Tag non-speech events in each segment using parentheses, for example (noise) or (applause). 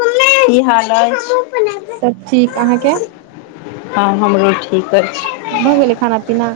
कि हाल अछि सब ठीक अहाँके (unintelligible) हँ हमरो ठीक है भऽ गेलै खाना-पीना?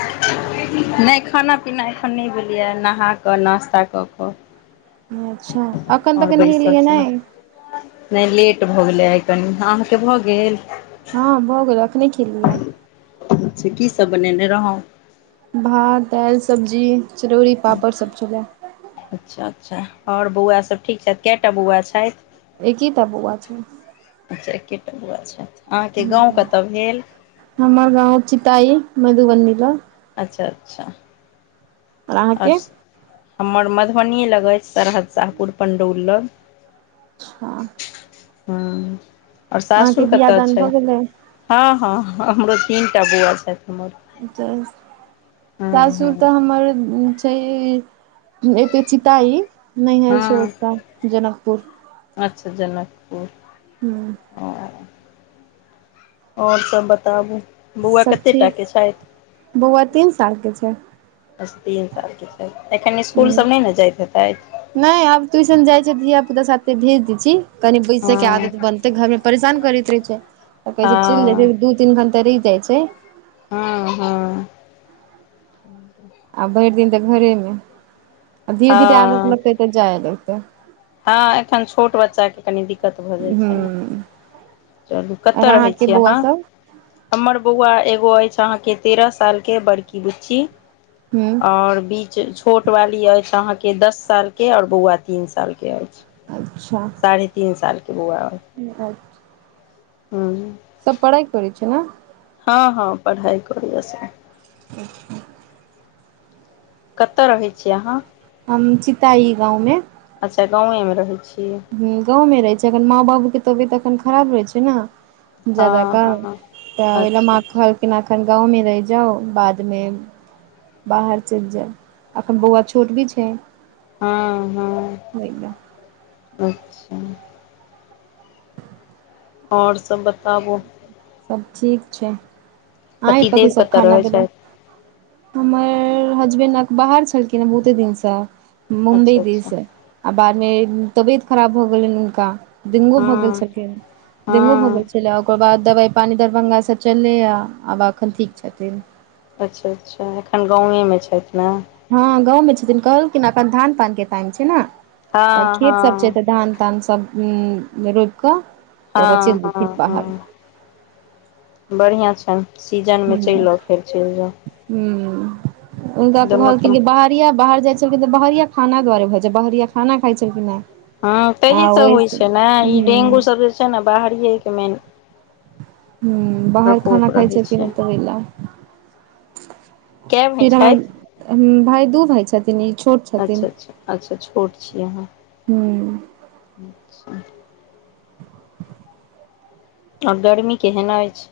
(unintelligible) नहि खाना-पीना एखन नहि भेलैए, नहा कऽ नाास्ता कऽ कऽ अच्छा। अखन आओर तक बैसल नहेलियै छलहुँ नहि? नहि, लेट भऽ गेलै आइ कनि। अहाँके भऽ गेल? हँ भऽ गेल, अखने खेलियै अच्छा की सब बनेने रहौँ? भात, दायल, सब्जी, चरौड़ी, पापड़ सभ छलय अच्छा-अच्छा, आओर बौआ सभ ठीक छथि, कएटा बौआ छैथ एकिटा बौआ छै अच्छा एकेटा बौआ छैथ। अहाँके गाँव हूँ केतऽ भेल? हमर गाँव चिताही, मधुबनी लग अच्छा अच्छा और अहाँके अच्छा, हमर मधुबनीए लगय अछि सरहदसाहपुर पण्डौल लग अच्छा हँ आओर अहाँके सासुर बियाह कतऽ दान छै? भऽ गेलै हँ हँ हमरो तीन टा बौआ छथि हमर हँ सासुर हँ तऽ हमर ऊं से एतै चीताई नैहर छै हँ ओतऽ जनकपुर अच्छा जनकपुर हूँ हँ आओर सब बताबू बौआ सब कते टा ठीक। के छथि बौआ तीन साल के छै? बस तीन सालके छै। एखन इसकुल सब नय ने जाइत हेतै? नय आब तूइसन जाइ छै धिया पुता साथे भेज दै छी, कनि बैसऽ के हँ आदत बन तऽ घर मे परेशान करैत रहेै छै। तऽ कहै छै चलि हँ जाइ, दू तीन घंटा रहि जाइ छै हँ हँ (inaudible) आ भरि दिन तऽ घरेमे। आ धीरे-धीरे आदत हँ लगतै तऽ जाय लगतै हँ एखन छोट बच्चाके कनी दिक्कत भऽ जाइ छै ने हूँ चलू, आर कतऽ रहै अहाँके छियै बौआ अहाँ? सब हम्मर बौआ एगो अछि अहाँके तेरह साल के बड़की बुच्ची हूँ आओर बीच छोट वाली अछि अहाँके दस साल के आओर बौआ तीन साल के के अछि साढ़े तीन साल के बौआ अय वअच्छा (inaudible) सब पढ़ाइ करै छै ने? हँ हँ पढ़ाइ करैये सब (inaudible) कतय रहै छियै आहाँ हम चीताइ गाँवमे अच्छा गाँवेमे रहै छी हुँ गाँवमे रहै छै अखन माँ बाबूके तबियत एखन खराब रहै छै न जादा हँ काल हँ तऽ ओहिले माँ अच्छा अच्छा कहल किन एखन गाँवमे रहि जाउ बादमे बाहर चलि जैब एखन बौआ छोट भी छै हँ हँ एकदम अच्छा आओर सब बताबू सब ठीक छै अहाँके कथी पतिदेव सब कतऽ खाना रहै भेलै छथि हमर हसबैंड अख बाहर छलखिन हेँ बहुते दिनसँ मुम्बई अच्छा दिस अच्छा आ बादमे तबियत खराब भऽ गेलनि हुनका डेंगू भऽ गेल हँ छलखिन डेंगू भऽ हँ गेल छलै आ ओकर बाद दबाइ पानि दरभङ्गासँ चललैय आब एखन ठीक छथिन अच्छा अच्छा एखन गाँवेमे छथि ने हँ गाँवमे छथिन कहलखिन एखन धान पान के टाइम छै न तऽ हँ खेतसभ छै हँ तऽ धान तानसभ रोपि कऽ तऽ ओकर चलि हँ जेथिन हँ बाहर हँ बढ़ियाँ छनि सीजन मे चलि आउ फेर चलि जाउ हुँ उनका दुनू कहलखिन ठाम की बाहर बरिया बाहर जाइ छलखिन तऽ बहरिया खाना दुआरे होइ छै बहरिया खाना खाइ छलखिन हे ह तही सब होइ छै ने ई डेंगू सब जे छै ने बाहरियएके मेन हुॅं बाहर खाना प्रकोप खाइ रहै छै छलखीन‌ ओहि लए कए भाय फिर छथि हमर भाय दू भााय छथिन ई छोट छथिन अच्छा अच्छा अच्छा छोट छी अहाँ हूँ आब गर्मी केहन अछि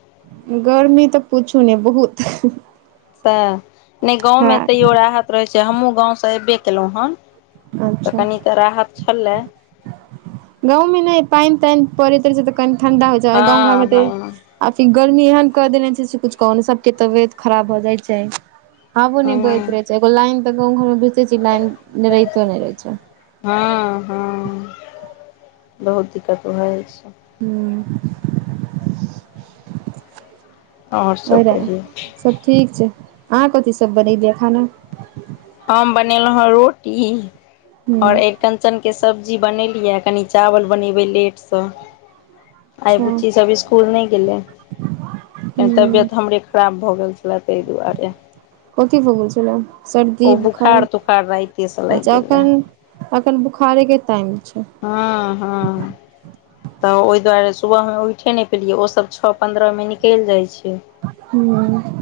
गर्मी तऽ पूछू नै बहुत तऽ नै हँ गाँवमे तैओ राहत रहैत छै हमहूँ गाँवसँ एबे केलहुँ हॅं तऽ अच्छा कनि तऽ राहत छलै गाँवमे नहि पैन तैन पड़ैत रहै छै तऽ कनि ठण्डा होइ छै हँ आओर गाँव घरमे तऽ हँ आ फिर गर्मी एहन कऽ देने छै से कुछ कहू ने सभके तबियत खराब भऽ जाइ छै हबो नै बैत हँ रहे छै एगो लाइन तऽ गाँं घर मे बुइझते छी लाइन रहितो नै रहे छै हँ हँ बहुत दिक्कत भ जै छै हुॅं आओर सब कहियौ (unintelligible) सब ठीक छै अहाँ कथी सब बनेलियै खाना हम बनेलहुँ ह रोटी अओर ह एक कञ्चनके सब्जी बनेलियै कनि चावल बनेबै लेटसँ आइ अच्छा बुच्ची सब स्कूल नै गेले कनी ह तबियत हमरे खराब भऽ गेल छलै तै दुआरे कथी भगेल छला ओ सर्दी बुखार तुखार राइतेसँ लागि गेल रहए अचछाखन अखन बुखारे के टाइम छै हँ हँ तऽ ओहि दुआरे सुबहमे उइठिे नै पेलियै ओसभ छओ पन्द्रहमे निकैल जाइ छै हुॅं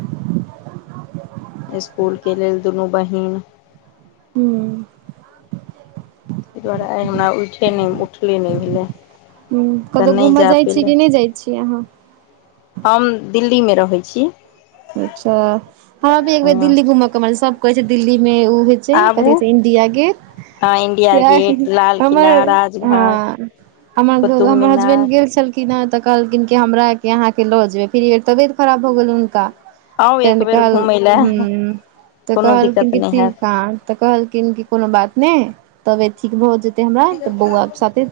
इसकुलके लेल दुनू बहिन हूँ ताहि दुआरेइ हमरा उइठे नै उठले नै भेलै तऽ कतहु नै घूमऽ जा जाइ छी पेलै कि नहि जाइ छी अहाँ हम दिल्ली मे रहै छी अच्छा हमरा भी एक बेर हँ दिल्ली घूमे के मन सब कहै छै दिल्ली मे आबू ओ (unintelligible) इंडिया गेट हँ इण्डिया सेह गेट लाल हमर किला राजघाट हॅं हमर कुतुब हमर हसबैंड मीनार गेल छलखिन एलखिन है तऽ कहलखिन कि हमरा के अहाँके लऽ जेबै फेर तबियत खराब भऽ गेलेन हुनका आउ एक त बेर कहल घुमय लए हुं तऽ कोनो कहल दिक्कत नहि हैत (unintelligible) तऽ कहलखिन कि कोनो बात नै तबियत ठीक भऽ जेतै हमरा तऽ बौआ साथे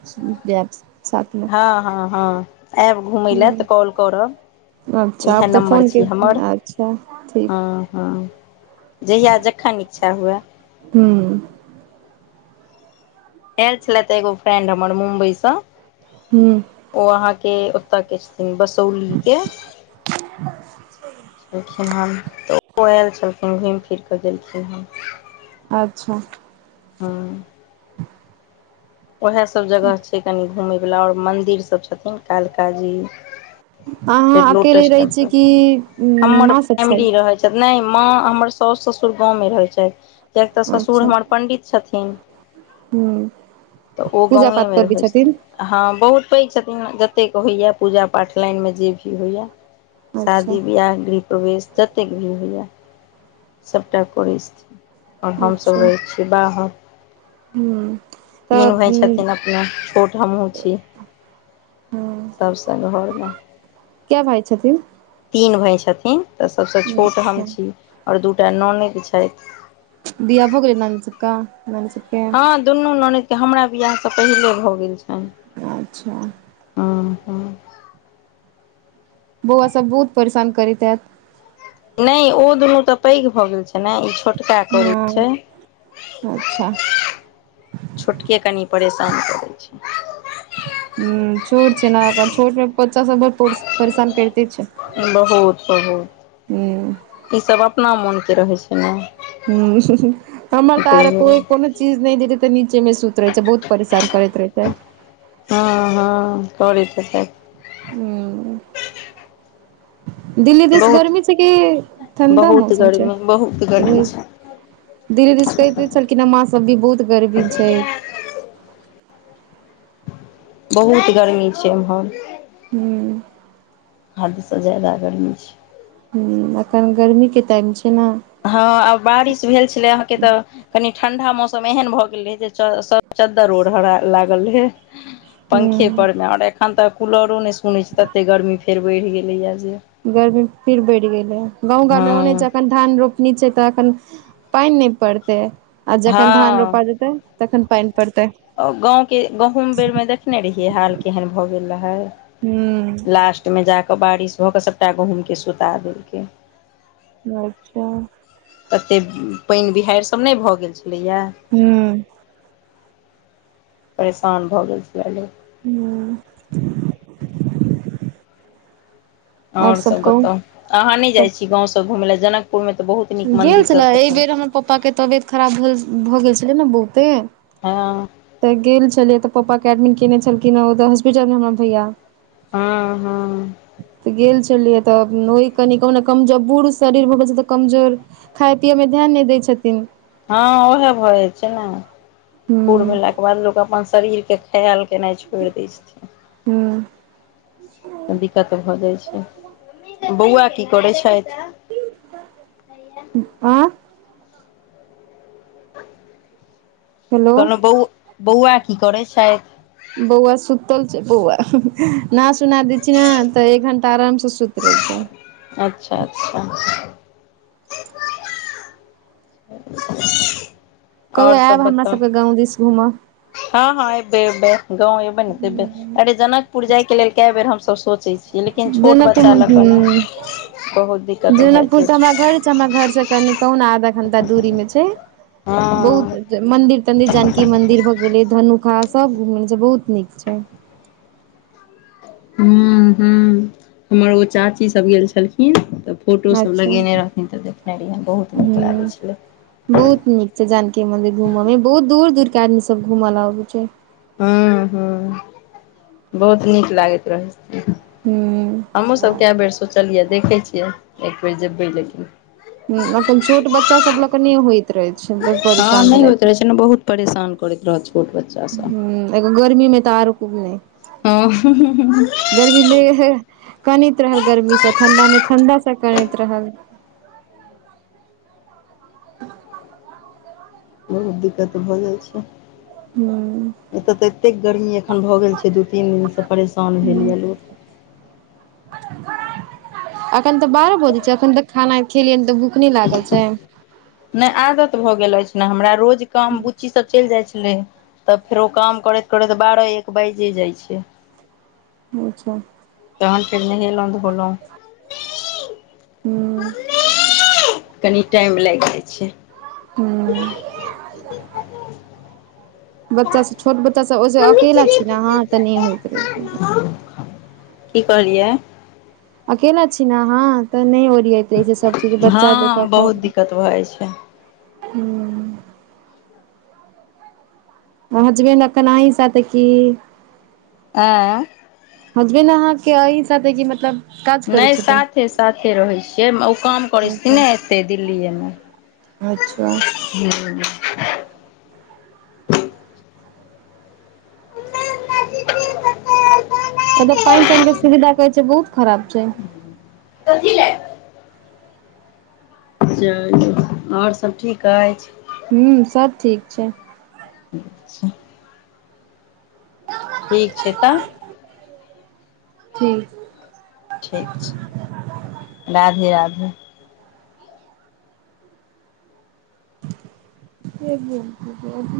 जेएब साथे हाँ हाँ हाँ ऐब घुमैय लऽ त हूँ कॉल करब अच्छा इहे आब तऽ नंबर ‌ फोन के छी हमर अच्छा ठीक हाँ हाँ जहिया जखन इच्छा हुए हुॅं एल छलेत एगो फ्रेंड हमर मुम्बई स हुॅं ओ अहाँके ओतय के छै बसौली के (unintelligible) ओ एल छलखिन घुइम फिर ‌कऽ गेलखिन हन अच्छा हूं वएह सब जगह छै कनि घूमेय वाला और मंदिर सब छथिन कैलकाजीमे अहाँ फेर अकेले लोटस रहै छियै टेम्पल पर। कि हमरा माँ सब छथि फैमिली रहे छथिन नै माँ हमर साास ससुर गाँव मे रहै छैकियाक तऽ ससुर अच्छा हमर पंडित छथिन हूँ तऽ ओ पूजा पाठ गांवेंमेमे करै रहै यह त छथिन हाँ बहुत पैघ छथिन जतेक होइए पूजा पाठ लाइन में मे जे भी किछु होइए अच्छा शादी बियाह दि प्रवेश जतेक भी होइया सभटा करै छि और हमसभ रहैत छिय बाहर हूं तीन भाइ छथिन अपने छोट हमहू छीयै सब संग घर में जाय कैभाइ छथिन तीन भाइ छथिन तऽ सभसँ छोट हम अच्छा छी आऔर दूटा ननैदछाथि बियाह भ गेल ननैद सबके ननैदसब हाँ दुनू ननैदके हमरा बियाह स पहिले भऽ गेल छानि अच्छा हूं हांँ बौआ सब बहुत परेशानकरैत हैत न ईओ दुनू तऽ पैघ भऽ गेल छै लैने छोटका करै हँ छै अच्छा छोटके कनि परेशान करै छै हूं छोट छै ने र छोट में बच्चा बड परेशान करैतेछै बहुत हूँ बहुत इसभ अपना मोन केरहैत छैय न हूं हमर तऽ आओर कोइ पहुंच फिरनहि देतबैतऽ नीचे में सु ईहत रहैत छैय बहुत परेशान करैत रहे छैय तहाँ तरैत हेतैय हूं ह दिल्लीदिस गर्मी छैय की ठंडा बहुत मौसम छैय गर्मी बहुत गर्मी छै दिल्ली दिस कहि छलखिन मां सेबहुत गर्मी दछै बहुत गर्मी छै एम्हर हूँ हदसँ जा्यदा गर्मी छैय ह अखैन गर्मीके टाइम छै न हँ आव बारिश भेल छलैयअहाँके तऽ कनी ठंडा मौसम एहन भऽ गेल रहै जेसब चद्दर ओढल लागल रहैय पंखे ह पर मेआओर एखन तऽ कूलरो नहि सुनैत छैय तते गर्मी फेर बढ़ि गेलैएा ये जे गर्मी फिर बढ़ि गेल, गाँव घरमे ओनेसे हँ जखन धान रोपनी छै तऽ अखन पानी नहीं पड़तै आ जखन धान हँ रोपजेतै तखनपानीपड़तैय गाँवके गहूँम बेरमे देखने रहियै हाल, केहन भऽ गेल रहय हू लास्टमे जाकऽ बारिश भऽ कऽ सभटा गहूँम के सुता देलकैय अच्छा ऽ ततेक पायन बिहार सभ नैय भऽ गैल छलैया। हू। परेशान भऽ गेल छलै यैह लैल। नैय। आओर सब बताउ? अहाँ नैय जाइ छी गाँव सब घुमयल जनकपुर मे तऽ बहुत। नीक गैल मन्दिर छलै, सब एहि छथिन बेर हमर पापा के तबियत खराब भ भऽ गैल छलै नै बहुते। हा। तऽ गैल छलियै। तऽ पापा के एडमिट केने छलखिन हँ ओ तऽ हॉस्पिटल मे हमर भैया। हा हा तऽ गेल छलियै तऽ ओहि कनि कहो कमज बूढ़ शरीर भऽ गेल छैय तऽ कमजोर। खाइ पिये में ध्यान नैय दै छथिन। हँ ओह भऽ जाइ छैय नैय। बूढ़ हूँ भेलाके बाद लोक अपन शरीर के। खयाल केनाय छोड़ दैय छथिन। हूँ त दि। क्कत भऽ जाइ छैय। बौआ की करै छैथ? की आअ हेलो कह लउ बौ बौआ की करै छैथ? बौआ सुतल छै बौआ। नहा सोना दैय छियै नैय तऽ एक घण्टा आरामसँ सुत रहै छैया। अच्छा अच्छा अच्छा। (inaudible) कहियो आओर आएब सब हमरा बताउ सबके गाँव दिस घूमऽ। हँ हँ एबे एबै गाँव एबे ने तइ बैर, अरे जनकपुर जाय के लेल कए बैर हमस सोचे छी। लेकिन छोट जनकपुर बच्चा लग कऽ न हूँ बहुत दिक्कत। भऽ जनकपुर जाइ तऽ छै हमरा घर छैय, हमरा घर से कनि कहु ने आधा घंटा दूरी मे छैय। हँ बहुत मंदिर तन्दिर जानकी मंदिर भऽ गेलै धनु। हां, सब घुम नैनैछैय बहुत नीक छैय। हूं हूं हमर ओ चाची सब गेल छलखिन। फोटो सब अच्छा लगेने रहथिन तऽ देखने रहिये, बहुत नीक लाग इ छलै ‌ से जानकी मन्दिर घूमऽ में बहुत दूर-दूर के आदमी सब घूम ल आबै छैय। हूं हूं बहुत नीक लागैत रहै। हू हमहुँ सभ कए बैर सोचलियै, देखै छियै एक बैर जेबै लेकिन। ह अखन छोट बच्चा सब लऽ क नैय होइत रहै छैय बड हँ परेशान नहि भऽ जाइ होइत रहै छि। छै ने बहुत परेशान करैत रहत छोट बच्चा। सब हूं एगो गर्मी मे तऽ आरो कि नै। हाँ हूं हूं गर्मी मे हे कनैत रहल गर्मीसँ, ठंडा मे ठंडा स कनैत रहल। बहुत दिक्कत भऽ जाइ छैय। ह एतऽ ततेक गर्मी एखन भऽ गैल छैय दू तीन दिन से परेशान भेलय लोक। (inaudible) अखन तऽ बारह बजम छैय अखन तक खाना आर खियेलयै न ई तऽ भूख नैय लागल छैय। नैय आदत भऽ गेल अछि ने हमरा रोज काम बुच्ची सभ चैल जाइत छलैय। तब फेरो काम करैत करैत बारह एक बाजिये जाय छैय। अच्छाऽ। तहन फेर नहेलो धोवेलो मम्मी हूँ मम्मीइ। कनि टाइम लाइग जाय छै हुँ (inaudible) बच्चा सब छोट बच्चा सब ओय सँ अकेला छी नऽ अहाँ तऽ नय होइत रहै (inaudible) की कहलियै अकेला छी नऽ अहाँ तऽ नय ओरियातइ रहै छै सब चीज बच्चा खाय हँ बहुत मे दिक्कत भऽ जाइ छै हुँ पहुचबै अखैन आही साथे की अएऽ हजबेन अहाँकेँ अहि साथे की मतलब काज करै नय छथिन साथे - साथे रहै छियै ओ काम करै छथिन अच्छा नऽ एत्तै दिल्लीये मे (unintelligible) हुँ (inaudible) ओमने पाइन ताइन केँ सुविधा कहै छै बहुत खराब छै (inaudible) (unintelligible) आओर सब ठीक अछि हुँ सब ठीक छै अच्छऽ ठीक छै तऽ ठीक ठीक छै राधे राधे (inaudible)